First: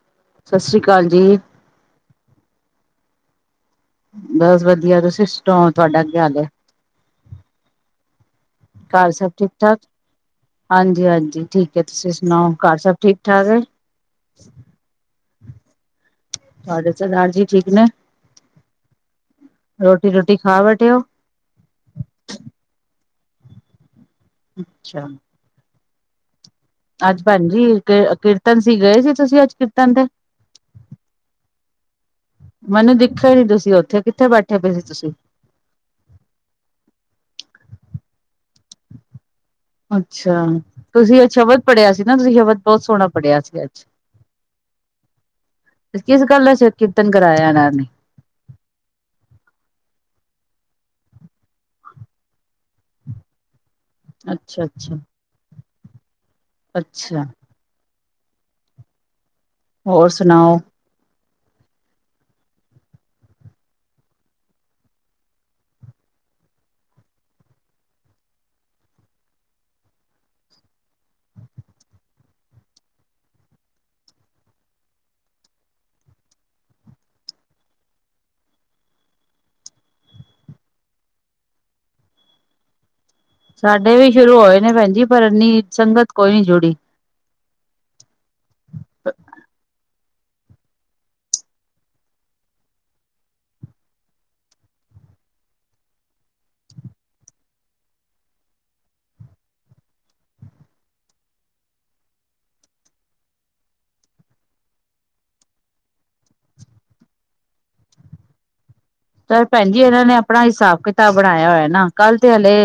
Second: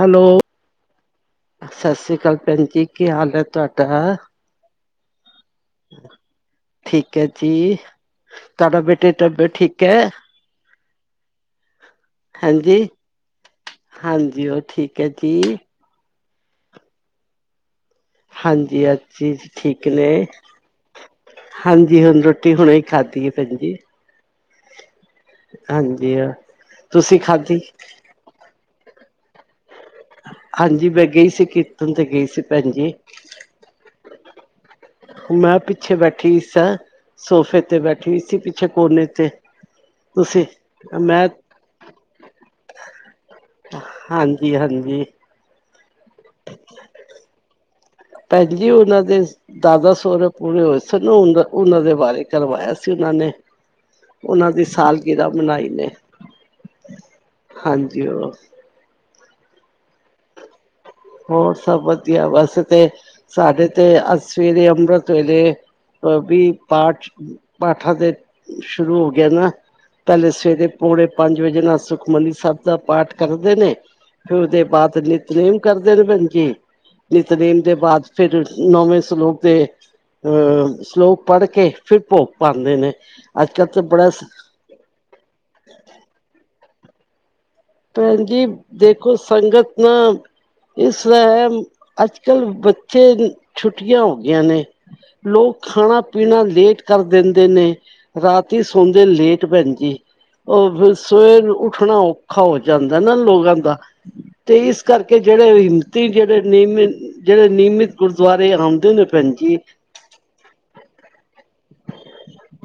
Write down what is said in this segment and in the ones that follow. Hello ਸਤਿ ਸ੍ਰੀ ਅਕਾਲ ਜੀ ਸਤਿ ਸ਼੍ਰੀ ਅਕਾਲ ਭੈਣ ਜੀ ਕੀ ਹਾਲ ਹੈ ਤੁਹਾਡਾ। ਬਸ ਵਧੀਆ ਤੁਸੀਂ। ਸ ਤੋਂ ਤੁਹਾਡਾ ਅ ਹਾਲ ਹੈ ਠੀਕ ਹੈ ਜੀ ਤੁਹਾਡਾ ਘਰ ਬੇਟੇ ਸਭ ਠੀਕ ਤਬੀਅਤ ਠਾਕ ਹੈ ਹਾਂਜੀ ਹਾਂਜੀ ਜੀ ਠੀਕ ਤੁਸੀਂ ਸੁਣਾਓ ਘਰ ਹਾਂਜੀ ਸਭ ਠੀਕ ਠਾਕ ਹੈ। ਕੀ ਸਾਡੇ ਸਰਦਾਰ ਜੀ ਠੀਕ ਨੇ ਹਾਂਜੀ ਹਾਂਜੀ ਠੀਕ ਨੇ ਰੋਟੀ ਰੋਟੀ ਖਾ ਬੈਠੇ ਹੋ ਹਾਂਜੀ ਹੁਣ ਰੋਟੀ ਹੁਣੇ ਹੀ ਖਾਧੀ ਹੈ। ਭੈਣ ਜੀ ਅੱਛਾ! ਹਾਂਜੀ। ਤੁਸੀਂ ਅੱਜ ਭੈਣ ਖਾਧੀ ਜੀ ਕੀਰਤਨ ਗਏ ਸੀ ਤੁਸੀਂ ਅੱਜ ਤੇ ਹਾਂਜੀ ਮੈਂ ਗਈ ਸੀ ਕੀਰਤਨ ਤੇ ਗਈ ਸੀ ਭੈਣ ਜੀ ਕਿੱਥੇੈ ਬੈਠ ਮੈਂ ਪਿੱਛੇ ਬੈਠੀ ਸਾਂ ਸੋਫੇ ਤੇ ਬੈਠੀ ਸੀ। ਅੱਛੇ ਕੋਨ ਤੇ ਅੱਛਾ ਤੁਸੀਂ ਤੁਸੀਂ ਮੈਂ ਅੱਜ ਸ਼ਬਦ ਪੜ੍ਹਿਆ ਸੀ ਨਾ ਤੁਸੀਂ ਸ਼ਬਦ ਬਹੁਤ ਸੋਹਣਾ ਪੜ੍ਹਿਆ ਸੀ ਅੱਜ ਹਾਂਜੀ ਹਾਂਜੀ ਕਿਸ ਗੱਲ ਦਾ ਸਿਰ ਕੀਰਤਨ ਕਰਾਇਆ ਇਹਨਾਂ ਨੇ ਭੈਣ ਜੀ ਉਹਨਾਂ ਦੇ ਦਾਦਾ ਸਹੁਰੇ ਪੂਰੇ ਹੋਏ ਸਨ ਉਹਨਾਂ ਦੇ ਬਾਰੇ ਕਰਵਾਇਆ ਸੀ ਉਹਨਾਂ ਨੇ ਉਹਨਾਂ ਅੱਛਾ ਦੀ ਅੱਛਾ ਸਾਲਗਰਾ ਮਨਾਈ ਨੇ ਅੱਛਾ! ਜ ਹੋਰ ਸੁਣਾਓ ਹੋਰ ਸਭ ਵਧੀਆ ਵੈਸੇ ਤੇ ਸਾਡੇ ਤੇ ਸਵੇਰੇ ਅੰਮ੍ਰਿਤ ਵੇਲੇ ਵੀ ਪਾਠ ਪਾਠਾਂ ਦੇ ਸ਼ੁਰੂ ਹੋ ਗਿਆ ਨਾ ਪਹਿਲੇ ਸਵੇਰੇ ਪੌਣੇ ਪੰਜ ਵਜੇ ਨਾਲ ਸੁਖਮਨੀ ਸਾਹਿਬ ਦਾ ਪਾਠ ਕਰਦੇ ਨੇ ਫਿਰ ਉਹਦੇ ਬਾਅਦ ਨਿਤਨੇਮ ਕਰਦੇ ਨੇ ਭੈਣ ਜੀ ਨਿਤਨੇਮ ਦੇ ਬਾਅਦ ਫਿਰ ਨੌਵੇਂ ਸਲੋਕ ਦੇ ਅਹ ਸਲੋਕ ਪੜ੍ਹ ਕੇ ਫਿਰ ਭੋਗ ਪਾਉਂਦੇ ਨੇ ਅੱਜ ਕੱਲ੍ਹ ਤਾਂ ਸਾਡੇ ਵੀ ਬੜਾ ਸ਼ੁਰੂ ਹੋਏ ਨੇ ਭੈਣਜੀ ਪਰ ਇੰਨੀ ਸੰਗਤ ਕੋਈ ਨੀ ਜੁੜੀ ਭੈਣ ਜੀ ਦੇਖੋ ਸੰਗਤ ਨਾ ਇਸਤਰਾ ਅੱਜ ਕਲ ਬੱਚੇ ਛੁੱਟੀਆਂ ਹੋ ਗਿਆਂ ਨੇ ਲੋਕ ਖਾਣਾ ਪੀਣਾ ਲੇਟ ਕਰ ਦਿੰਦੇ ਨੇ ਰਾਤੀ ਸੌਦੇ ਲੇਟ ਭੈਣ ਜੀ ਸਵੇਰ ਉਠਣਾ ਔਖਾ ਹੋ ਜਾਂਦਾ ਨਾ ਲੋਕਾਂ ਦਾ ਤੇ ਇਸ ਕਰਕੇ ਜਿਹੜੇ ਹਿੰਮਤੀ ਜਿਹੜੇ ਨਿਯਮਿਤ ਜਿਹੜੇ ਨਿਯਮਿਤ ਗੁਰਦੁਆਰੇ ਆ ਚ ਭੈਣ ਜੀ ਇਹਨਾਂ ਨੇ ਆਪਣਾ ਹਿਸਾਬ ਕਿਤਾਬ ਬਣਾਇਆ ਹੋਇਆ ਨਾ ਕੱਲ੍ਹ ਤੇ ਹਲੇ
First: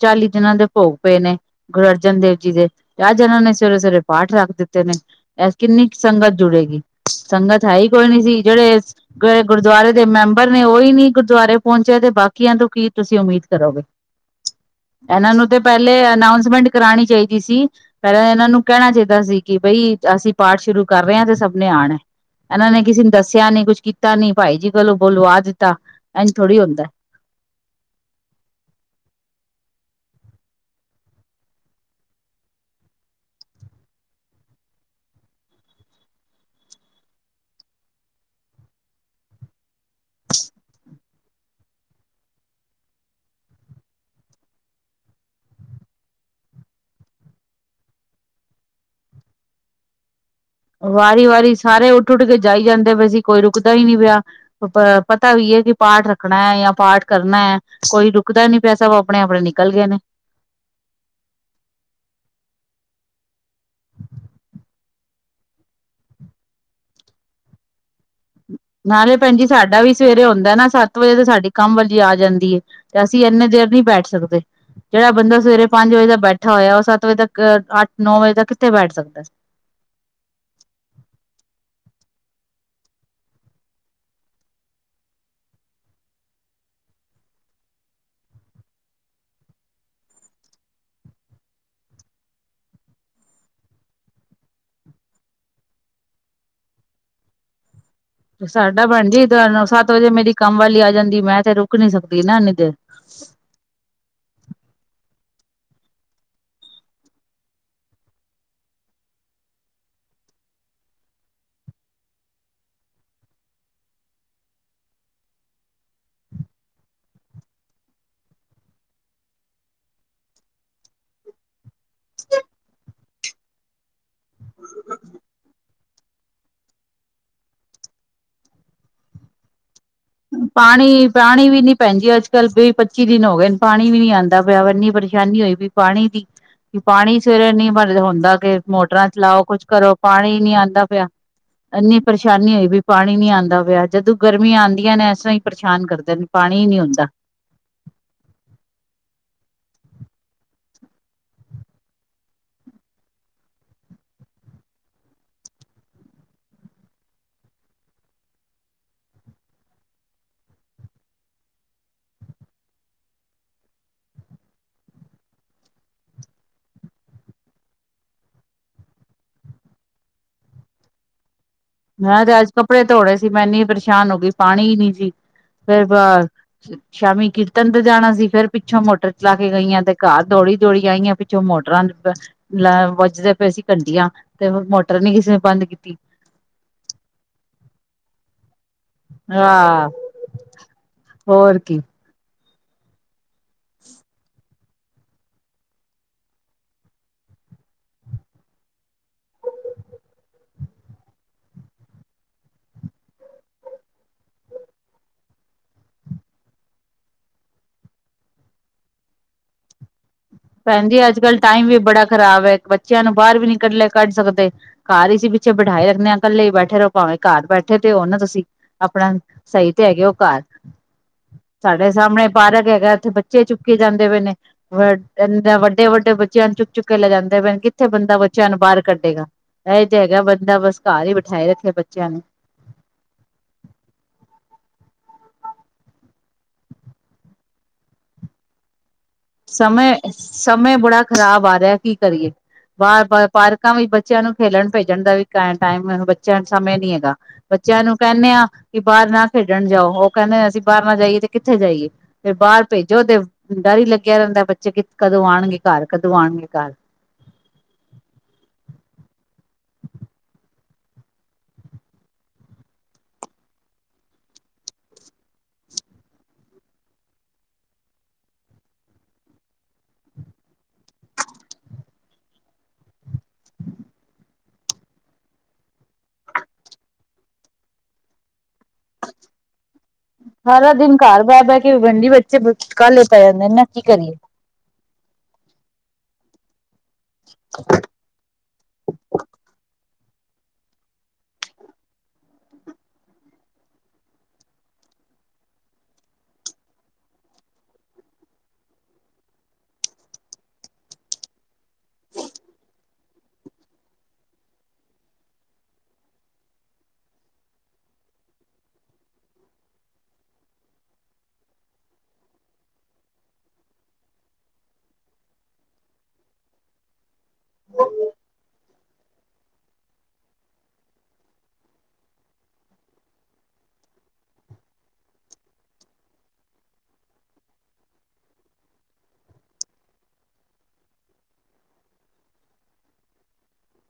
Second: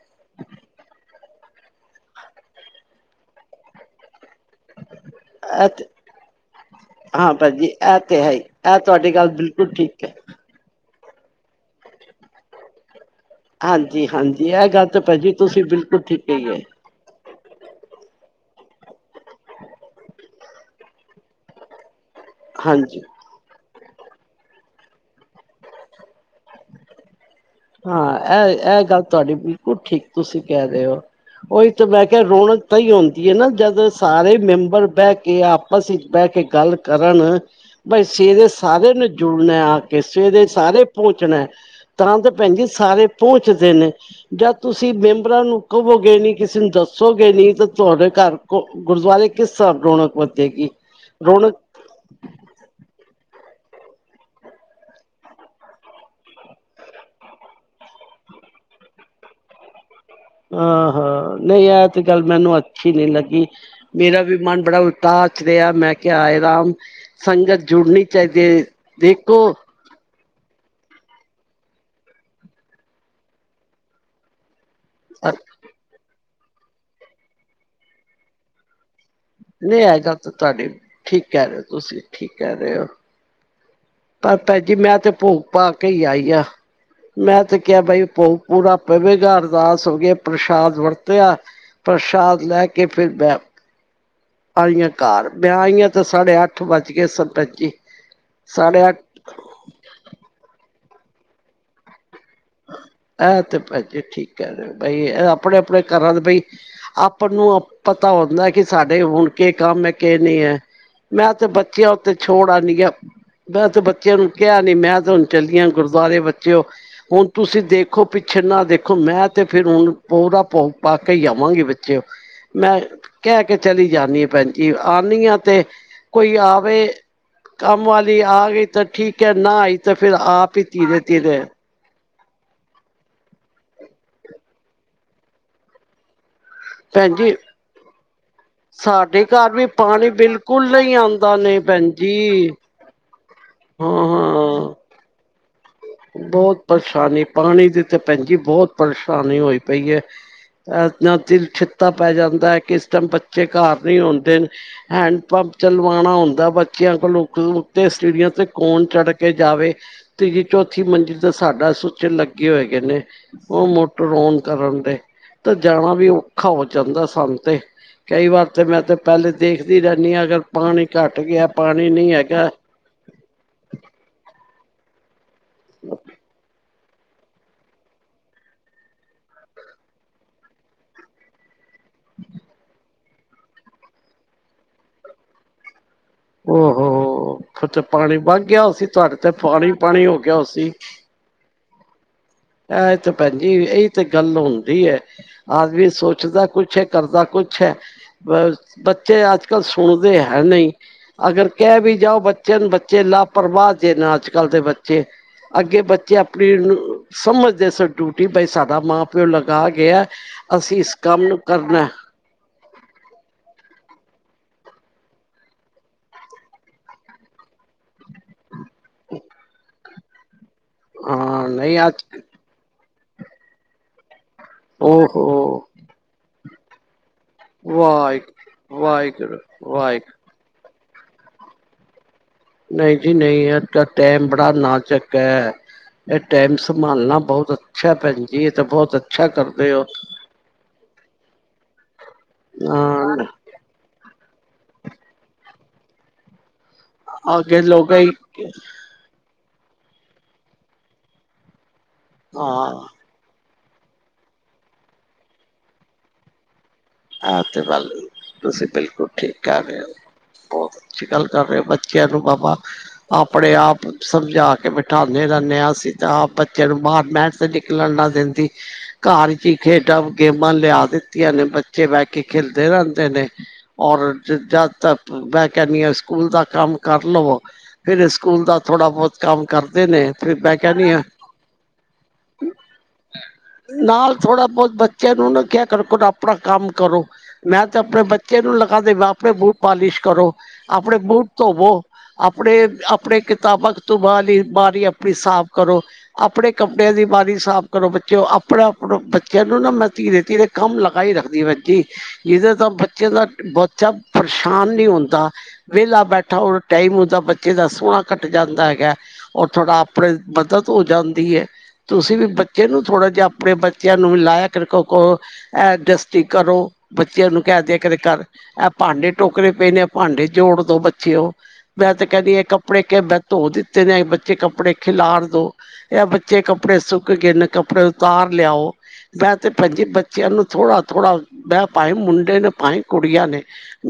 ਚਾਲੀ ਦਿਨਾਂ ਦੇ ਭੋ ਪਏ ਨੇ ਗੁਰੂ ਅਰਜਨ ਦੇਵ ਜੀ ਦੇ ਅੱਜ ਉਹਨਾ ਨੇ ਸਵੇਰੇ-ਸਵੇਰੇ ਪਾਠ ਰੱਖ ਦਿੱਤੇ ਨੇ ਇਹ ਤੇ ਕਿੰਨੀ ਸੰਗਤ ਜੁੜੇਗੀ ਹਾਂ ਭੈਣ ਸੰਗਤ ਜੀ ਹੈ, ਹੀ ਇਹ ਕੋਈ ਨੀ ਤੇ ਹੈ ਹੀ ਸੀ ਇਹ ਜਿਹੜੇ ਤੁਹਾਡੀ ਗੱਲ ਬਿਲਕੁਲ ਗੁਰਦੁਆਰੇ ਠੀਕ ਦੇ ਹੈ ਮੈਂਬਰ ਕੋਈ ਨੀ ਗੁਰਦੁਆਰੇ ਪਹੁੰਚਿਆ ਤੇ ਬਾਕੀਆਂ ਤੋਂ ਕੀ ਤੁਸੀਂ ਉਮੀਦ ਕਰੋਗੇ। ਹਾਂਜੀ ਹਾਂਜੀ ਇਹ ਗੱਲ ਤਾਂ ਭੈਣ ਜੀ ਇਹਨਾਂ ਨੂੰ ਤੇ ਤੁਸੀਂ ਪਹਿਲੇ ਬਿਲਕੁਲ ਠੀਕ ਕਹੀ ਹੈ ਅਨਾਊਂਸਮੈਂਟ ਕਰਾਣੀ ਚਾਹੀਦੀ। ਸੀ। ਪਹਿਲਾਂ ਇਹਨਾਂ ਨੂੰ ਕਹਿਣਾ ਚਾਹੀਦਾ ਸੀ। ਕਿ ਬਈ ਅਸੀਂ ਪਾਠ ਸ਼ੁਰੂ ਕਰ ਰਹੇ ਹਾਂ, ਤੇ ਸਭ ਨੇ ਆਣਾ। ਇਹਨਾਂ ਨੇ ਹਾਂਜੀ ਕਿਸੇ ਨੂੰ ਦੱਸਿਆ ਨੀ ਕੁੱਛ ਕੀਤਾ ਨੀ ਭਾਈ ਜੀ ਕਲੋ ਬੁਲਵਾ ਦਿੱਤਾ। ਇਝ ਥੋੜ੍ਹੀ ਹੁੰਦਾ। ਹਾਂ। ਇਹ-ਇਹ ਗੱਲ ਤੁਹਾਡੀ ਬਿਲਕੁਲ ਠੀਕ ਤੁਸੀਂ ਕਹਿ ਰਹੇ ਹੋ। ਉਹੀ ਤਾਂ ਮੈਂ ਕਿਹਾ- ਰੌਣਕ ਤਾਂ ਹੀ ਆਂਦੀ ਹੈ। ਨਾ ਜਦ ਸਾਰੇ ਮੈਂਬਰ ਬਹਿ ਕੇ ਆਪਸ ਵਿੱਚ ਬਹਿ ਕੇ ਗੱਲ ਕਰਨ ਬਾਈ ਸਵੇਰੇ ਸਾਰੇ ਨੂੰ ਜੁੜਨਾ ਆ ਕੇ ਸਵੇਰੇ ਸਾਰੇ ਪਹੁੰਚਣਾ ਤ ਭੈਣ ਜੀ ਸਾਰੇ ਪਹੁੰਚਦੇ ਨੇ, ਜਾਂ ਤੁਸੀਂ ਮੈਂਬਰਾਂ ਨੂੰ ਕਹਵੋਗੇ ਨੀ, ਕਿਸੇ ਨੂੰ ਦੱਸੋਗੇ ਨੀ, ਤਾਂ ਤੁਹਾਡੇ ਘਰ ਕੋ ਗੁਰਦੁਆਰੇ ਕਿਸ ਹਿਸਾਬ ਰੌਣਕ ਵਧੇਗੀ ਵਾਰੀ-ਵਾਰੀ ਰੌਣਕ ਸਾਰੇ ਉੱਠ-ਉੱਠ ਕੇ ਜਾਈ ਜਾਂਦੇ ਵੈਸੀ। ਕੋਈ ਰੁ ਰੁਕਦਾ ਹੀ ਨਹੀਂ ਪਿਆ। ਪਤਾ ਵੀ ਹੈ ਕਿ ਪਾਠ ਰੱਖਣਾ ਹੈ ਜਾਂ ਪਾਠ ਕਰਨਾ ਹੈ। ਕੋਈ ਰੁਕਦਾ ਨੀ ਪਿਆ, ਸਭ ਆਪਣੇ-ਆਪਣੇ ਨਿਕਲ ਗਏ ਨੇ। ਆਹ! ਹਾਂ, ਨਹੀਂ ਇਹ ਤੇ ਗੱਲ ਮੈਨੂੰ ਅੱਛੀ ਨੀ ਲੱਗੀ। ਮੇਰਾ ਵੀ ਮਨ ਬੜਾ ਉਦਾਸ ਰਿਹਾ। ਮੈਂ ਕਿਹਾ -ਆਏ ਰਾਮ ਸੰਗਤ ਜੁੜਨੀ ਚਾਹੀਦੀ ਹੈ ਨਾਲੇ ਭੈਣ ਦੇਖੋ ਜੀ ਸਾਡਾ ਵੀ ਸਵੇਰੇ ਹੂੰਨ ਨਾ ਸੱਤ ਵਜੇ ਤੇ ਸਾਡੀ ਕੰਮ ਵਾਲੀ ਆ ਜਾਂਦੀ ਏ, ਤੇ ਅਸੀਂ ਇੰਨੇ ਦੇਰ ਨੀ ਬੈਠ ਸਕਦੇ। ਜਿਹੜਾ ਬੰਦਾ ਸਵੇਰੇ ਪੰਜ ਵਜੇ ਦਾ ਬੈਠਾ ਹੋਇਆ। ਉਹ ਸੱਤ ਵਜੇ ਤੱਕ ਅੱਠ -ਨੌ ਵਜੇ ਤੱਕ ਕਿੱਥੇ ਬੈਠ ਸਕਦਾ ਸੀ। ਨਹੀਂ ਅ ਗੱਲ ਤਾਂ ਤੁਹਾਡੀ ਠੀਕ ਕਹਿ ਰਹੇ ਹੋ, ਤੁਸੀਂ ਠੀਕ ਕਹਿ ਰਹੇ ਹੋ। ਪਰ ਭੈਣਜੀ ਮੈਂ ਤੇ ਭੋਗ ਪਾ ਕੇ ਹੀ ਆਈ ਆ। ਮੈਂ ਤੇ ਕਿਹਾ -ਬਾਈ ਭੋਗ ਪੂਰਾ ਪਵੇਗਾ, ਅਰਦਾਸ ਹੋ ਗਿਆ। ਪ੍ਰਸ਼ਾਦ ਵਰਤਿਆ ਪ੍ਰਸ਼ਾਦ ਲੈ ਕੇ ਫਿਰ ਬੈਂ ਆਈਆਂ। ਘਰ ਵੀ ਆਈਆਂ ਤੇ ਸਾਡੇ ਅੱਠ ਵੱਜ ਗਏ ਸਨ ਭੈਣਜੀ ਸਾਡਾ ਭੈਣਜੀ ਸੱਤ ਵਜੇ ਮੇਰੀ ਕੰਮ ਵਾਲੀ ਆ ਜਾਂਦੀ। ਮੈਂ ਤੇ ਰੁਕ ਨੀ ਸਕਦੀ ਨਾ ਇੰਨੀ ਦੇਰ ਆਹ ਤੇ ਭੈਣਜੀ ਠੀਕ ਐ। ਕ ਬਈ, ਆਪਣੇ-ਆਪਣੇ ਘਰਾਂ ਦੇ ਬਈ, ਆਪਾਂ ਨੂੰ ਪਤਾ ਹੁੰਦਾ। ਕਿ ਸਾਡੇ ਹੁਣ ਕੇ ਕੰਮ ਹੈ ਕਿ ਨਹੀਂ ਹੈ। ਮੈਂ ਤੇ ਬੱਚਿਆਂ ਉੱਤੇ ਛੋੜ ਆਨੀ ਆ। ਮੈਂ ਤੇ ਬੱਚਿਆਂ ਨੂੰ ਕਿਹਾ ਨੀ ਮੈਂ ਤੇ ਹੁਣ ਚੱਲੀਆਂ। ਗੁਰਦੁਆਰੇ ਬੱਚੇਉ, ਹੁਣ ਤੁਸੀਂ ਦੇਖ ਦੇਖੋ ਪਿੱਛੇ ਨਾ ਦੇਖੋ, ਮੈਂ ਤੇ ਫੇਰ ਹੁਣ ਪੁਰਾ ਭੋਗ ਪਾ ਕੇ ਹੀ ਆਵਾਂਗੀ ਬੱਚੇ, ਮੈਂ ਕਹਿ ਕੇ ਚਲੀ ਜਾਨੀ ਭੈਣਜੀ ਆਂਦੀਆਂ ਤੇ ਕੋਈ ਆਵੇ, ਕੰਮ ਵਾਲੀ ਆ ਗਈ। ਤਾਂ ਠੀਕ ਹੈ, ਨਾ ਆਈ ਤਾਂ ਫਿਰ ਆਪ ਹੀ ਧੀਰੇ ਧੀਰੇ ਪਾਣੀ-ਪਾਣੀ ਵੀ ਨੀ ਭੈਣਜੀ ਅੱਜ ਕੱਲ ਵੀਹ- ਪੱਚੀ ਦਿਨ ਹੋ ਗਏ। ਪਾਣੀ ਵੀ ਨੀ ਆਂਉਦਾ ਪਿਆ। ਇਨੀ ਪਰੇਸ਼ਾਨੀ ਹੋਈ ਪਈ ਐ ਪਾਣੀ ਦੀ ਭੈਣ ਪਾਣੀ ਜੀ ਸਵੇਰੇ ਇਨੀ ਬਰ ਹੁੰਦਾ। ਕਿ ਮੋਟਰਾਂ ਸਾਡੇ ਚਲਾਓ ਘਰ ਕੁਛ ਵੀ ਕਰੋ ਪਾਣੀ ਨੀ ਬਿਲਕੁਲ ਆਂਉਦਾ ਨਹੀਂ ਪਿਆ। ਆਉਂਦਾ ਨੇ ਭੈਣ ਇੰਨੀ ਜੀ ਪਰੇਸ਼ਾਨੀ ਹੋਈ ਵੀ ਪਾਣੀ ਨੀ ਆਂਉਦਾ। ਹਾਂ ਜਦੋਂ ਗਰਮੀ ਹਾਂ ਆਂਉਦੀ [unintelligible] ਬਹੁਤ ਪਰੇਸ਼ਾਨੀ ਪਾਣੀ ਦੀ ਤੇ ਭੈਣਜੀ ਬਹੁਤ ਪਰੇਸ਼ਾਨੀ ਹੋਈ। ਪਈ ਹੈ। ਤੇ ਛਿੱਤਾ ਪੈ ਜਾਂਦਾ ਹੈ। ਕਿਸ ਟਾਈਮ ਬੱਚੇ ਘਰ ਨੀ ਆਂਉਦੇ ਹੈਂਡ ਪੰਪ ਚਲਵਾਣਾ ਹੁੰਦਾ। ਬੱਚਿਆਂ ਕੋਲ ਉਤੇ ਸਿੜੀਆਂ ਤੇ ਕੋਣ ਚੜ ਕੇ ਜਾਵੇ ਤੇ ਜ ਚੌਥੀ ਮੰਜਿਲ ਦੇ ਸਾਡਾ ਸੁੱਚ ਲੱਗੇ ਹੋਏ ਗਏ ਨੇ, ਉਹ ਮੋਟਰ ਔਨ ਕਰਨ ਦੇ ਤਾਂ ਜਾਣਾ ਵੀ ਔਖਾ ਹੋ ਜਾਂਦਾ। ਸਾਨੂੰ ਤੇ ਕਈ ਵਾਰ ਤੇ ਮੈਂ ਤੇ ਪਹਿਲੇ ਦੇਖਦੀ ਰਹਿੰਨੀ ਹਾਂ, ਅਗਰ ਪਾਣੀ ਘੱਟ ਗਿਆ। ਪਾਣੀ ਨਹੀਂ ਮੈਂ ਤੇ ਹੈਗਾ ਅੱਜ ਕੱਪੜੇ ਧੋਣੇੇ ਸੀ, ਮੈਂ ਇੰਨੀ ਪਰੇਸ਼ਾਨ ਹੋ ਗਈ। ਪਾਣੀ ਨੀ ਸੀ। ਫੇਰ ਸ਼ਾਮੀ ਕੀਰਤਨ ਤੇ ਜਾਣਾ ਸੀ। ਫੇਰ ਪਿੱਛੋਂ ਮੋਟਰ ਚਲਾ ਕੇ ਗਈ ਆਂ ਤੇ ਘਰ ਦੌੜੀ -ਦੌੜੀ ਆਈ ਆਂ ਪਿੱਛੋਂ ਮੋਟਰ [unintelligible] ਵੱਜਦੀ ਪਈ ਸੀ ਘੰਟੀਆਂ, ਜਦੋ ਮੋਟਰ ਨੀ ਕਿਸੇ ਨੇ ਬੰਦ ਕੀਤੀ। ਓ ਹੋ ਫਿਰ ਤੇ ਪਾਣੀ ਵਗ ਗਿਆ ਫਿਰ ਤੁਹਾਡੇ ਤੇ ਪਾਣੀ ਆਹ ਪਾਣੀ ਹੋ ਗਿਆ ਹੋਣਾ ਸੀ। ਹੋਰ ਕੀ। ਇਹ ਤੇ ਭੈਣਜੀ ਇਹੀ ਤੇ ਗੱਲ ਹੁੰਦੀ ਏ, ਆਦਮੀ ਸੋਚਦਾ ਕੁਛ ਹੈ, ਕਰਦਾ ਕੁਛ ਹੈ, ਬੱਚੇ ਅੱਜ ਕੱਲ ਸੁਣਦੇ ਹੈ ਨਹੀਂ, ਅਗਰ ਕਹਿ ਵੀ ਜਾਉ ਬੱਚੇ ਨੂੰ ਬੱਚੇ ਲਾਪਰਵਾਹ ਦੇ ਨੇ ਅੱਜ ਕੱਲ ਦੇ ਬੱਚੇ, ਅੱਗੇ ਬੱਚੇ ਆਪਣੀ ਸਮਝਦੇ ਸੀ ਡਿਊਟੀ, ਬਾਈ ਸਾਡਾ ਮਾਂ ਪਿਉ ਲਗਾ ਗਿਆ ਅਸੀਂ ਭੈਣ ਇਸ ਜੀ, ਅੱਜ ਕੰਮ ਕੱਲ੍ਹ ਨੂੰ ਟਾਈਮ ਵੀ ਕਰਨਾ ਬੜਾ ਖ਼ਰਾਬ ਹੈ, ਬੱਚਿਆਂ ਨੂੰ ਬਾਹਰ ਵੀ ਨਹੀਂ ਇਕੱਲੇ ਕੱਢ ਸਕਦੇ, ਘਰ ਵਿੱਚ ਹੀ ਬਿਠਾਏ ਰੱਖਦੇ ਹਾਂ, ਇਕੱਲੇ ਹੀ ਬੈਠੇ ਰਹੋ ਭਾਵੇਂ ਘਰ ਬੈਠੇ ਤੇ ਹੋ ਨਾ ਤੁਸੀਂ, ਆਪਣਾ ਸਹੀ ਤੇ ਹੈਗੇ ਹੋ ਘਰ। ਹਾਂ ਨਹੀਂ ਸਾਡੇ ਅੱਜ ਸਾਹਮਣੇ ਪਾਰਕ ਹੈਗਾ। ਬੱਚੇ ਚੁੱਕੇ ਜਾਂਦੇ ਪਏ ਨੇ। [unintelligible] ਹੋਰ ਓਹੋ ਵੱਡੇ ਵੱਡੇ ਬੱਚੇ ਬੱਚਿਆ ਨੂੰ ਚੁੱਕ ਚੁੱਕ ਲੈ ਜਾਂਦੇ ਕਿੱਥੇ ਬੰਦਾ ਬੱਚਿਆਂ ਨੂੰ ਬਾਹਰ ਵਾਹਿਗੁਰੂ ਕੱਢੇਗਾ, ਵਾਹਿਗੁਰੂ ਇਹ ਤੇ ਵਾਹਿਗੁਰੂ ਹੈਗਾ ਬੰਦਾ ਬਸ ਘਰ ਹੀ ਬਿਠਾਏ ਰੱਖੇ ਬੱਚਿਆਂ ਨੂੰ ਨਹੀਂ ਜੀ ਨਹੀਂ, ਅੱਜ ਕੱਲ ਟੈਮ ਬੜਾ ਨਾਚੱਕ ਐ, ਇਹ ਟੈਮ ਸੰਭਾਲਣਾ ਬਹੁਤ ਅੱਛਾ ਭੈਣ ਜੀ, ਇਹ ਤਾਂ ਬਹੁਤ ਅੱਛਾ ਕਰਦੇ ਹੋ। ਸਮੇਂ ਸਮੇਂ ਬੜਾ ਖ਼ਰਾਬ ਆ ਰਿਹਾ, ਕੀ ਕਰੀਏ, ਹਾਂ ਬਾਹਰ ਪਾਰਕਾਂ ਵਿੱਚ ਬੱਚਿਆਂ ਨੂੰ ਖੇਲਣ ਭੇਜਣ ਦਾ ਵੀ ਟਾਈਮ ਬੱਚਿਆਂ ਸਮੇਂ ਨੀ ਹੈਗਾ, ਅੱਗੇ ਬੱਚਿਆਂ ਲੋਕ ਨੂੰ ਹੀ ਕਹਿੰਦੇ ਆ, ਕਿ ਬਾਹਰ ਨਾ ਖੇਡਣ ਨਾ ਜਾਉ, ਉਹ ਕਹਿੰਦੇ, ਅਸੀਂ ਬਾਹਰ ਨਾ ਜਾਈਏ ਤੇ ਕਿੱਥੇ ਜਾਈਏ। ਫਿਰ ਬਾਹਰ ਭੇਜੋ ਹਾਂ ਤੇ ਡਰ ਲੱਗਾ ਰਹਿੰਦਾ, ਬੱਚੇ ਕਿ ਕਦੋਂ ਆਉਣਗੇ, ਘਰ ਕਦੋਂ ਆਉਣਗੇ ਘਰ। ਆਹ ਤੇ ਗੱਲ, ਤੁਸੀਂ ਬਿਲਕੁਲ ਠੀਕ ਕਹਿ ਰਹੇ ਹੋ। ਬਹੁਤ ਅੱਛੀ ਗੱਲ ਕਰ ਰਹੇ, ਬੱਚਿਆਂ ਨੂੰ ਬਾਬਾ ਆਪਣੇ ਆਪ ਸਮਝਾ ਕੇ ਬਿਠਾਉਂਦੇ ਰਹਿੰਦੇ ਹਾਂ, ਅਸੀਂ ਤਾਂ ਆਪ ਬੱਚਿਆਂ ਨੂੰ ਬਾਹਰ ਮਹਿਣ ਤੇ ਨਿਕਲਣ ਨਾ ਦਿੰਦੀ, ਘਰ ਚ ਹੀ ਖੇਡਾਂ ਗੇਮਾਂ ਲਿਆ ਦਿੱਤੀਆਂ ਨੇ ਬੱਚੇ ਬਹਿ ਕੇ ਖੇਲਦੇ ਰਹਿੰਦੇ ਨੇ, ਔਰ ਜਦ ਤੱਕ ਮੈਂ ਕਹਿਣੀ ਆ, ਸਕੂਲ ਦਾ ਕੰਮ ਕਰ ਲਵੋ, ਫੇਰ ਸਕੂਲ ਦਾ ਥੋੜਾ ਬਹੁਤ ਕੰਮ ਕਰਦੇ ਨੇ, ਫਿਰ ਮੈਂ ਸਾਰਾ ਕਹਿਦੀ ਦਿਨ ਆ, ਘਰ ਬਹਿ ਬਹਿ ਕੇ ਭੈਣ ਜੀ ਬੱਚੇ ਕਾਹਲੇ ਪੈ ਜਾਂਦੇ ਨਾ ਕੀ ਨਾਲ ਕਰੀਏ। ਥੋੜਾ ਬਹੁਤ ਬੱਚਿਆਂ ਨੂੰ ਨਾ ਕਹਿਆ ਕਰੋ ਆਪਣਾ ਕੰਮ ਕਰੋ ਮੈਂ ਤੇ ਆਪਣੇ ਬੱਚੇ ਨੂੰ ਲਗਾ ਦਿਨੀ, ਆਪਣੇ ਬੂਟ ਪਾਲਿਸ਼ ਕਰੋ, ਆਪਣੇ ਬੂਟ ਧੋਵੋ, ਆਪਣੇ ਆਪਣੇ ਕਿਤਾਬਾਂ ਕਤੂਬਾ ਵਾਲੀ ਅਲਮਾਰੀ ਆਪਣੀ ਸਾਫ਼ ਕਰੋ, ਆਪਣੇ ਕੱਪੜਿਆਂ ਦੀ ਅਲਮਾਰੀ ਸਾਫ਼ ਕਰੋ ਬੱਚਿਓ ਆਪਣੇ ਆਪਣਾ ਬੱਚਿਆਂ ਨੂੰ ਨਾ ਮੈਂ ਧੀਰੇ ਧੀਰੇ ਕੰਮ ਲਗਾ ਹੀ ਰੱਖ ਜੀ ਜਿਹਦੇ ਤਾਂ ਬੱਚਿਆਂ ਦਾ ਬੱਚਾ ਪਰੇਸ਼ਾਨ ਨੀ ਹੁੰਦਾ, ਵਿਹਲਾ ਬੈਠਾ ਔਰ ਟਾਈਮ ਹੁੰਦਾ ਬੱਚੇ ਦਾ ਸੋਹਣਾ ਕਟ ਜਾਂਦਾ ਹੈਗਾ, ਔਰ ਥੋੜਾ ਆਪਣੇ ਮਦਦ ਹੋ ਜਾਂਦੀ ਆ, ਤੁਸੀਂ ਵੀ ਬੱਚੇ ਨੂੰ ਥੋੜਾ ਜਿਹਾ ਆਪਣੇ ਬੱਚਿਆਂ ਨੂੰ ਵੀ ਲਾਇਆ ਕਰੋ ਕਰੋ ਬੱਚਿਆਂ ਨੂੰ ਕਹਿਦੇ ਕਦੇ ਕਰ ਇਹ ਭਾਂਡੇ ਟੋਕਰੇ ਪਏ ਨੇ ਭਾਂਡੇ ਜੋੜ ਦੋ ਬੱਚਿਓ ਮੈਂ ਤੇ ਕਹਿੰਦੀ ਇਹ ਕੱਪੜੇ ਕੇ ਧੋ ਦਿੱਤੇ ਨੇ ਇਹ ਬੱਚੇ ਕੱਪੜੇ ਖਿਲਾਰ ਦੋ ਇਹ ਬੱਚੇ ਕੱਪੜੇ ਸੁੱਕ ਗਏ ਨੇ ਕੱਪੜੇ ਉਤਾਰ ਲਿਆਓ ਮੈਂ ਤੇ ਭੈਜੀ ਬੱਚਿਆਂ ਨੂੰ ਥੋੜਾ ਥੋੜਾ ਮੈਂ ਭਏ ਮੁੰਡੇ ਨੇ ਭਏ ਕੁੜੀਆਂ ਨੇ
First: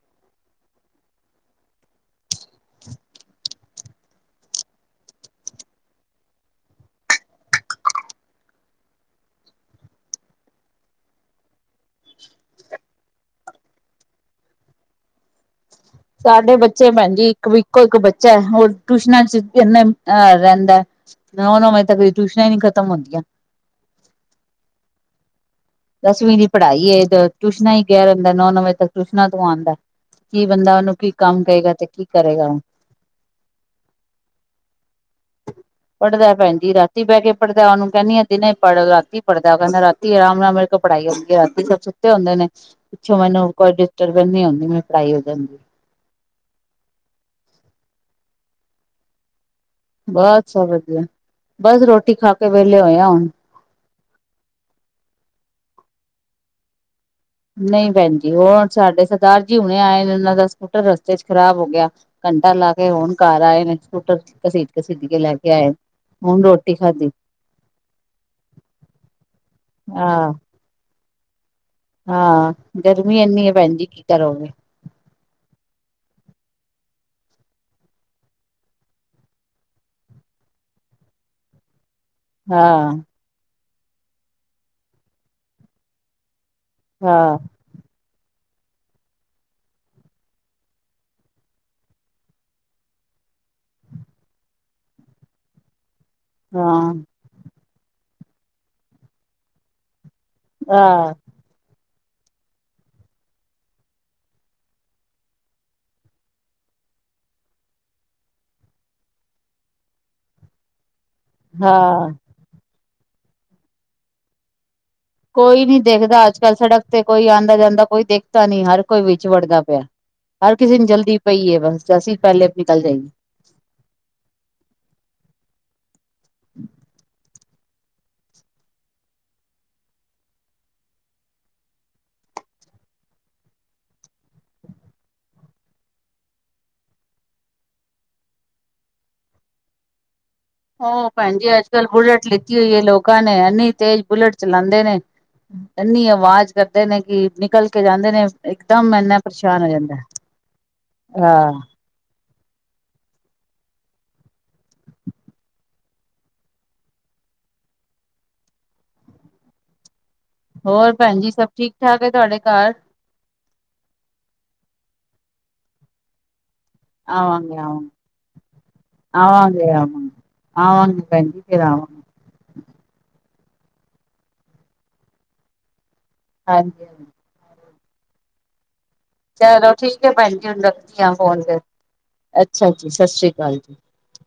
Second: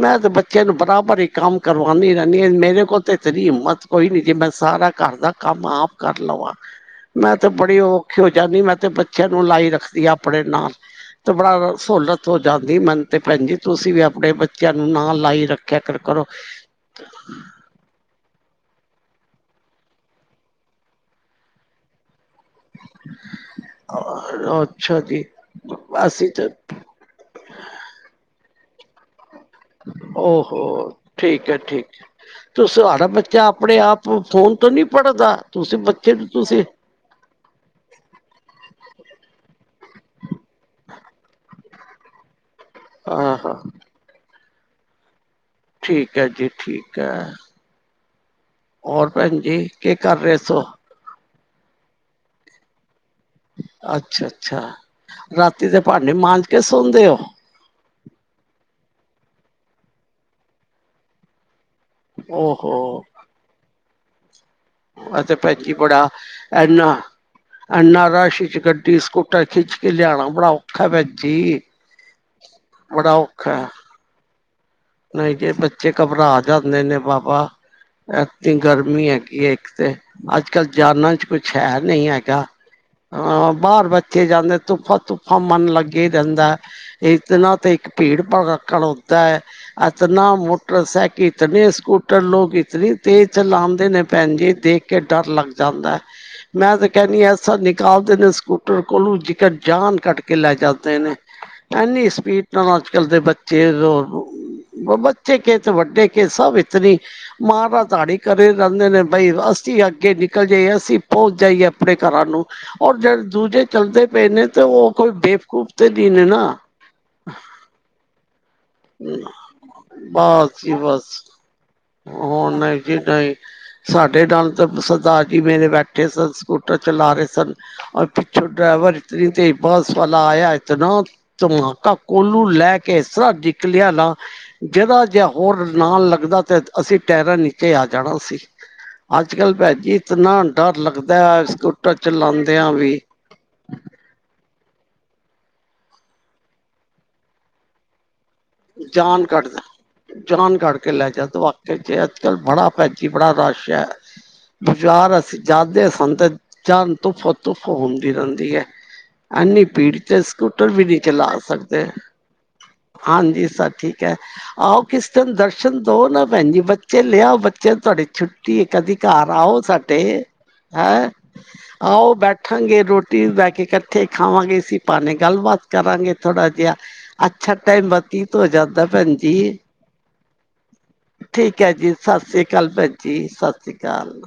ਮੈਂ ਤੇ ਬੱਚਿਆਂ ਨੂੰ ਬਰਾਬਰ ਹੀ ਕੰਮ ਕਰਵਾਉਂਦੀ ਰਹਿੰਦੀ ਹ ਮੇਰੇ ਕੋਲ ਤੇ ਇਤਰੀ ਹਿੰਮਤ ਕੋਈ ਨੀ ਜੀ ਮੈਂ ਸਾਰਾ ਘਰ ਦਾ ਕੰਮ ਆਪ ਕਰ ਲਵਾਂ ਮੈਂ ਤੇ ਬੜੀ ਔਖੀ ਹੋ ਜਾਂਦੀ ਮੈਂ ਤੇ ਬੱਚਿਆਂ ਨੂੰ ਲਾਈ ਰੱਖਦੀ ਆ ਆਪਣੇ ਨਾਲ ਤੇ ਬੜਾ ਸਹੂਲਤ ਹੋ ਜਾਂਦੀ ਮੈਨ ਤਾਂ ਭੈਣ ਜੀ ਤੁਸੀਂ ਵੀ ਆਪਣੇ ਬੱਚਿਆਂ ਨੂੰ ਨਾ ਲਾਈ ਰੱਖ ਸਾਡੇ ਬੱਚੇ ਭੈਣ ਜੀ ਇੱਕ ਇੱਕੋ ਇੱਕ ਬੱਚਾ ਹੈ ਹੋਰ ਟਿਊਸ਼ਨ ਰਿਹਂਦਾ ਮੈਂ ਉਹਨ ਤੱਕ ਟਿਊਸ਼ਨਾਂ ਹੀ ਨੀ ਖਤਮ ਹੁੰਦੀਆਂ ਅੱਛਾ ਜੀ ਅਸੀਂ ਦਸਵੀਂ ਦੀ ਤੇ ਪੜ੍ਹਾਈ ਟਿਊਸ਼ਨਾਂ ਹੀ ਗੈਰ ਨੋਂ ਨੋਂ ਵਜੇ ਤੱਕ ਆਉਂਦਾ ਕੀ ਬੰਦਾ ਓਹੋ ਉਹਨੂੰ ਕੀ ਕੰਮ ਠੀਕ ਹੈ ਕਰੇਗਾ ਤੇ ਠੀਕ ਕੀ ਹੈ। ਕਰੇਗਾ ਉਹ ਤੁਸੀਂ ਤੁਹਾਡਾ ਬੱਚਾ ਆਪਣੇ ਆਪ ਫੋਨ ਤੋਂ ਨਹੀਂ ਪੜ੍ਹਦਾ ਤੁਸੀਂ ਬੱਚੇ ਨੂੰ ਪੜ੍ਹਦਾ ਭੈਣ ਤੁਸੀਂ ਜੀ ਰਾਤੀ ਬਹਿ ਕੇ ਪੜ੍ਹਦਾ ਉਹਨੂੰ ਕਹਿੰਦੀ ਆ ਦਿਨੇ ਪੜ੍ਹ ਰਾਤੀ ਪੜ੍ਹਦਾ ਕਹਿੰਦਾ ਰਾਤੀ ਆਰਾਮ ਨਾਲ ਮਿਲ ਪੜ੍ਹਾਈ ਹੋ ਰਾਤੀ ਸ ਸੁੱਤੇ ਹੁੰਦੇ ਨੇ ਪਿੱਛੋਂ ਆਹ ਮੈਨੂੰ ਕੋਈ ਡਿਸਟਰਬੈਂਸ ਨਹੀਂ ਆਉਂਦੀ ਮ ਪੜਾਈ [unintelligible] ਹਾਂਜੀ ਠੀਕ ਹੈ ਜੀ ਠੀਕ ਹੈ ਹੋਰ ਭੈਣ ਜੀ ਕੀ ਕਰ ਰਹੇ ਬੱਸ ਸੋ ਸਭ ਵਧੀਆ ਬਸ ਰੋਟੀ ਖਾ ਕੇ ਵਿਹਲੇ ਹੋਏਆ ਹੁਣ ਅੱਛਾ ਅੱਛਾ ਰਾਤੀ ਦੇ ਭਾਂਡੇ ਮਾਂਜ ਕੇ ਸੌਦੇ ਹੋ ਨਹੀਂ ਭੈਣਜੀ ਹੁਣ ਸਾਡੇ ਸਰਦਾਰ ਜੀ ਹੁਣੇ ਆਏ ਨੇ ਉਹਨਾਂ ਦਾ ਸਕੂਟਰ ਰਸਤੇ ਚ ਖ਼ਰਾਬ ਹੋ ਗਿਆ ਘਟਾ ਲਾ ਕੇ ਓਹੋ ਹੁਣ ਘਰ ਆਏ ਨੇ ਸਕੂਟਰ ਸੀ ਆ ਤੇ ਭੈਣਜੀ ਬੜਾ ਇਨਾ ਖਾਧੀ ਐਨਾ ਰਸ਼ ਚ ਗੱਡੀ ਸਕੂਟਰ ਖਿੱਚ ਕੇ ਲਿਆਣਾ ਆਹ ਬੜਾ ਔਖਾ ਹੈ ਜੀ ਹਾਂ ਗਰਮੀ ਇੰਨੀ ਹੈ ਭੈਣ ਜੀ ਕੀ ਕਰੋਗੇ ਨਹੀਂ ਜੇ ਬੱਚੇ ਘਬਰਾ ਜਾਂਦੇ ਨੇ ਬਾਬਾ ਇਨੀ ਗਰਮੀ ਹੈਗੀ ਹੈ ਇੱਕ ਤੇ ਅੱਜ ਕੱਲ ਜਾਨਾਂ ਚ ਕੁਛ ਹੈ ਨਹੀਂ ਹੈਗਾ ਹਾਂ ਹ ਬਾਹਰ ਬੱਚੇ ਜਾਂਦੇ ਧੁੱਫਾ ਧੁੱਫਾ ਮਨ ਲੱਗੇ ਹੀ ਰਹਿੰਦਾ ਹਾਂ ਇਤਨਾਂ ਤੇ ਇੱਕ ਭੀੜ ਖਲੋਤਾ ਹੈ ਇਤਨਾ ਮੋਟਰਸਾਈਕਲ ਇਤਨੇ ਸਕੂਟਰ ਲੋਕ ਇਤਨੀ ਤੇਜ਼ ਚਲਾਉਂਦੇ ਨੇ ਭੈਣ ਜੀ ਦੇਖ ਕੇ ਡਰ ਲੱਗ ਜਾਂਦਾ ਮੈਂ ਤੇ ਹਾਂ ਕਹਿਂਦੀ ਐਸਾ ਨਿਕਾਲ ਨੇ ਸਕੂਟਰ ਕੋਲੋਂ ਜੇਕਰ ਜਾਨ ਕੱਟ ਕੇ ਕਿਲਾ ਚੱਲਦੇ ਹਾਂ ਨੇ ਐਨੀ ਸਪੀਡ ਨਾਲ ਅੱਜ ਕੱਲ ਦੇ ਬੱਚੇ ਬੱਚੇ ਕੇ ਅਤੇ ਵੱਡੇ ਕੇ ਸਭ ਇਤਨੀ ਮਾਰਾਧੜੀ ਕਰ ਰਹਿੰਦੇ ਨੇ ਬਈ ਅਸੀਂ ਅੱਗੇ ਨਿਕਲ ਜਏ ਅਸੀਂ ਉਹ ਜਾਈਏ ਆਪਣੇ ਹਾਂ ਘਰਾਂ ਨੂੰ। ਔਰ ਜਦ ਦੂਜੇ ਚਲਦੇ ਪਏ ਨੇ ਤੇ ਉਹ ਕੋਈ ਬੇਵਕੂਫ ਨੀ ਤੇ ਨਹੀਂ ਨੇ ਦੇਖਦਾ ਅੱਜ ਨਾ। ਕੱਲ੍ਹ ਸੜਕ ਤੇ ਕੋਈ ਆਂਦਾ-ਜਾਂਦਾ ਕੋਈ ਦੇਖਦਾ ਨੀ ਹਰ ਕੋਈ ਵਿੱਚ ਵੜਦਾ ਪਿਆ ਹਰ ਬਸ ਜੀ ਕਿਸੇ ਨੂੰ ਬਸ, ਜਲਦੀ ਪਈ ਹੈ ਬਸ ਅਸੀਂ ਪਹਿਲੇ ਹੁਣ ਨਹੀਂ ਨਿਕਲ ਜੀ ਜਾਈਏ ਨਹੀਂ ਸਾਡੇ ਨਾਲ ਤਾਂ ਸਰਦਾਰ ਜੀ ਮੇਰੇ ਬੈਠੇ ਸ ਸਕੂਟਰ ਚਲਾ ਰਹੇ ਸ ਰ ਪਿੱਛੋਂ ਡਰਾਈਵਰ ਇਤਨੀ ਤੇਜ਼ ਬੱਸ ਵਾਲਾ ਆਇਆ ਇਤਨਾ ਧਮਾਕਾ ਕੋਲੂ ਲੈ ਕੇ ਇਸ ਤਰ ਨਿਕਲਿਆ ਨਾ ਜਿਹਦਾ ਜੇ ਹੋਰ ਨਾਲ ਲੱਗਦਾ ਤੇ ਅਸੀਂ ਟੈਰਾਂ ਨੀਚੇ ਆ ਜਾਣਾ ਸੀ। ਅੱਜ ਕੱਲ ਭੈ ਜੀ ਇਤਨਾ ਡਰ ਉਹ ਭੈਣ ਲੱਗਦਾ ਜੀ ਅੱਜ ਕੱਲ ਸਕੂਟਰ ਬੁਲੇਟ ਲਿੱਤੀ ਚਲਾਉਂਦਿਆਂ ਹੋਈ ਹੈ ਵੀ ਲੋਕਾਂ ਨੇ ਐੰਨੀ ਤੇਜ਼ ਬੁਲੇਟ ਚਲਾਉਂਦੇ ਨੇ ਇੰਨੀ ਆਵਾਜ਼ ਕਰਦੇ ਨੇ ਕਿ ਨਿਕਲ ਕੇ ਜਾਂਦੇ ਨੇ ਇਕਦਮ ਇੰਨਾ ਜਾਨ ਕੱਢਦਾ ਪਰੇਸ਼ਾਨ ਹੋ ਜਾਂਦਾ ਜਾਨ ਕੱਢ ਕੇ ਲੈ ਜਾਦ ਹਾਂ ਵਾਕਿਆ ਜੇ। ਚੱਲ ਬੜਾ ਭੈਜੀ ਬੜਾ ਰਸ਼ ਹੈ। ਬਜ਼ਾਰ ਅਸੀਂ ਜਾਦੇ ਸੰਦੇ ਜਾਨ ਤੁੁੱਫ ਤੁੁੱਫ ਹੁੰਦੀ ਰਹਿੰਦੀ ਹੈ ਐਨੀ ਪੀੜ ਹੋਰ ਭੈਣ ਜੀ ਸਭ ਠੀਕ-ਠਾਕ ਏ ਤੁਹਾਡੇ ਕਾਰ? ਇਹ ਸਬ ਠੀਕ ਹੈ, ਆਓ ਕਿਸ ਦਿਨ ਦਰਸ਼ਨ ਦੋ ਨਾ ਭੈਣ ਜੀ। ਬੱਚੇ ਲਿਆਓ ਆਵਾਂਗੇ ਬੱਚੇ ਆਵਾਂਗੇ ਤੁਹਾਡੀੇ ਛੁੱਟੀ ਕਦੀ ਕਾਰ ਆਓ ਆਵਾਂਗੇ ਸਾਡੇ। ਆਵਾਂਗੇ ਆਵਾਂਗੇ ਹੈ, ਭੈਣ ਜੀ ਫਿਰ ਆਵਾਂਗੇ ਆਓ ਬੈਠਾਂਗੇ ਰੋਟੀ ਬੈ ਇਕੱਠੇ ਖਾਵਾਂਗੇ ਇਸੀ ਬਹਾਣੇ ਗੱਲਬਾਤ ਕਰਾਂਗੇ। ਥੋੜਾ ਜੀਆ ਹਾਂਜੀ ਹਾਂਜੀ ਅੱਛਾ ਟਾਈਮ ਬਤੀਤ ਹੋ ਜਾਂਦਾ ਭੈਣ ਜੀ। ਚਲੋ ਠੀਕ ਹੈ ਭੈਣ ਜੀ। ਹੁਣ ਰੱਖਦੀ ਹ ਫੋਨ ਫੇਰ। ਠੀਕ ਹੈ ਜੀ, ਸਤਿ ਸ੍ਰੀ ਅਕਾਲ ਅੱਛਾ ਜੀ ਭੈਣ ਸਤਿ ਸ੍ਰੀ ਅਕਾਲ। ਅਕਾਲ।